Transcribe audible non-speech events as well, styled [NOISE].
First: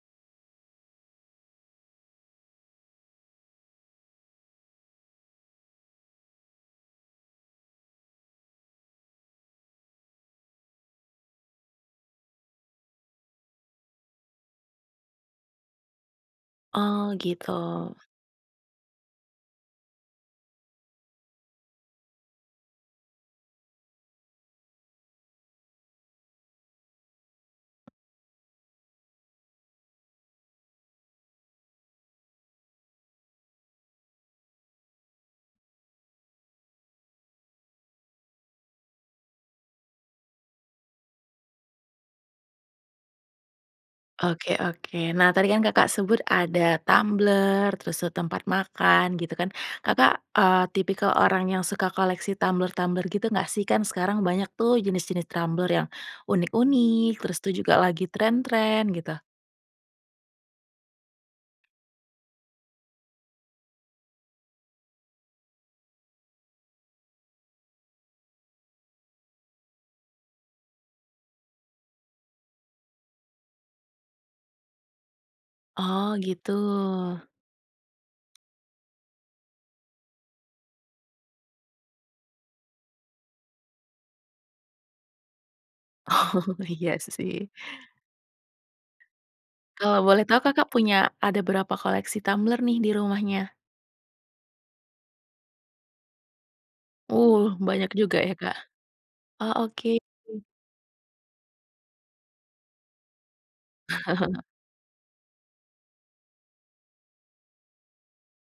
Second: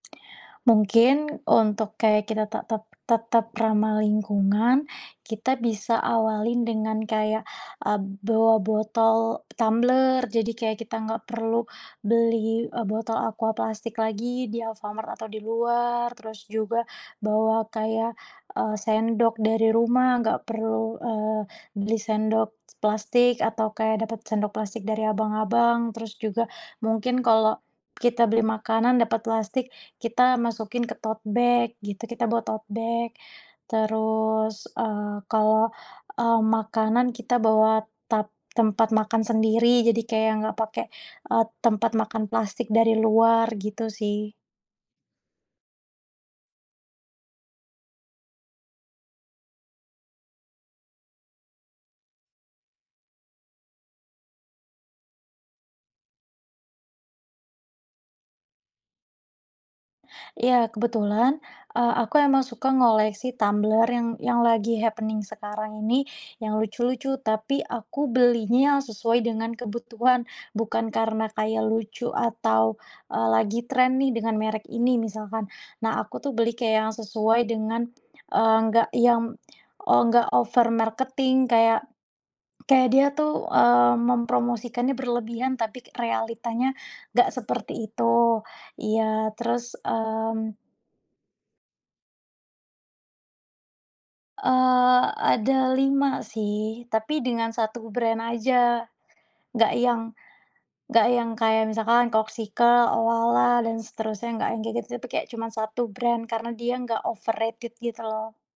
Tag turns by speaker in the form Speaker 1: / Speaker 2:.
Speaker 1: Mungkin, untuk kayak kita te tet tetap ramah lingkungan kita bisa awalin dengan kayak, eee, bawa botol tumbler, jadi kayak kita nggak perlu beli, eee, botol Aqua plastik lagi di Alfamart atau di luar, terus juga
Speaker 2: Oh gitu.
Speaker 1: bawa kayak, eee, sendok dari rumah nggak perlu, eee, beli sendok s plastik atau kayak dapat sendok plastik dari abang-abang, terus juga mungkin kalau kita beli makanan dapat plastik, kita masukin ke tote bag gitu, kita bawa tote bag terus, eee, kalau, eee, makanan kita bawa tap tempat makan sendiri jadi kayak nggak pakai, eee, tempat makan plastik dari luar gitu sih.
Speaker 2: Oke oke, nah tadi kan Kakak sebut ada tumbler, terus, eee, tempat makan gitu kan, Kakak, eee, tipikal orang yang suka koleksi tumbler-tumbler gitu nggak sih? Kan sekarang banyak tuh jenis-jenis tumbler yang unik-unik terus tuh juga lagi tren-tren gitu?
Speaker 1: Iya, kebetulan, eee, aku emang suka ngoleksi tumbler yang yang lagi happening sekarang ini, yang lucu-lucu, tapi aku belinya sesuai dengan kebutuhan bukan karena kayak lucu atau, eee, lagi tren nih dengan merek ini misalkan, nah aku
Speaker 2: Oh
Speaker 1: tuh
Speaker 2: gitu.
Speaker 1: beli kayak yang sesuai dengan, eee, enggak yang, eee, enggak over marketing kayak, kayak dia tuh, eee, mempromosikannya berlebihan tapi k
Speaker 2: Oh,
Speaker 1: realitanya
Speaker 2: iya
Speaker 1: enggak
Speaker 2: sih.
Speaker 1: seperti itu, iya terus,
Speaker 2: Kalau boleh tahu
Speaker 1: mmm.
Speaker 2: Kakak punya, ada berapa koleksi tumbler nih di rumahnya?
Speaker 1: Eee, ada 5 sih tapi dengan
Speaker 2: Uh, banyak
Speaker 1: 1
Speaker 2: juga
Speaker 1: brand
Speaker 2: ya, Kak.
Speaker 1: aja.
Speaker 2: Oh,
Speaker 1: Nggak
Speaker 2: oke.
Speaker 1: yang, nggak yang kayak misalkan Corkcicle, Owala, dan seterusnya
Speaker 2: [CHUCKLES]
Speaker 1: nggak yang kayak gitu, tapi kayak cuman 1 brand karena dia nggak overrated gitu loh.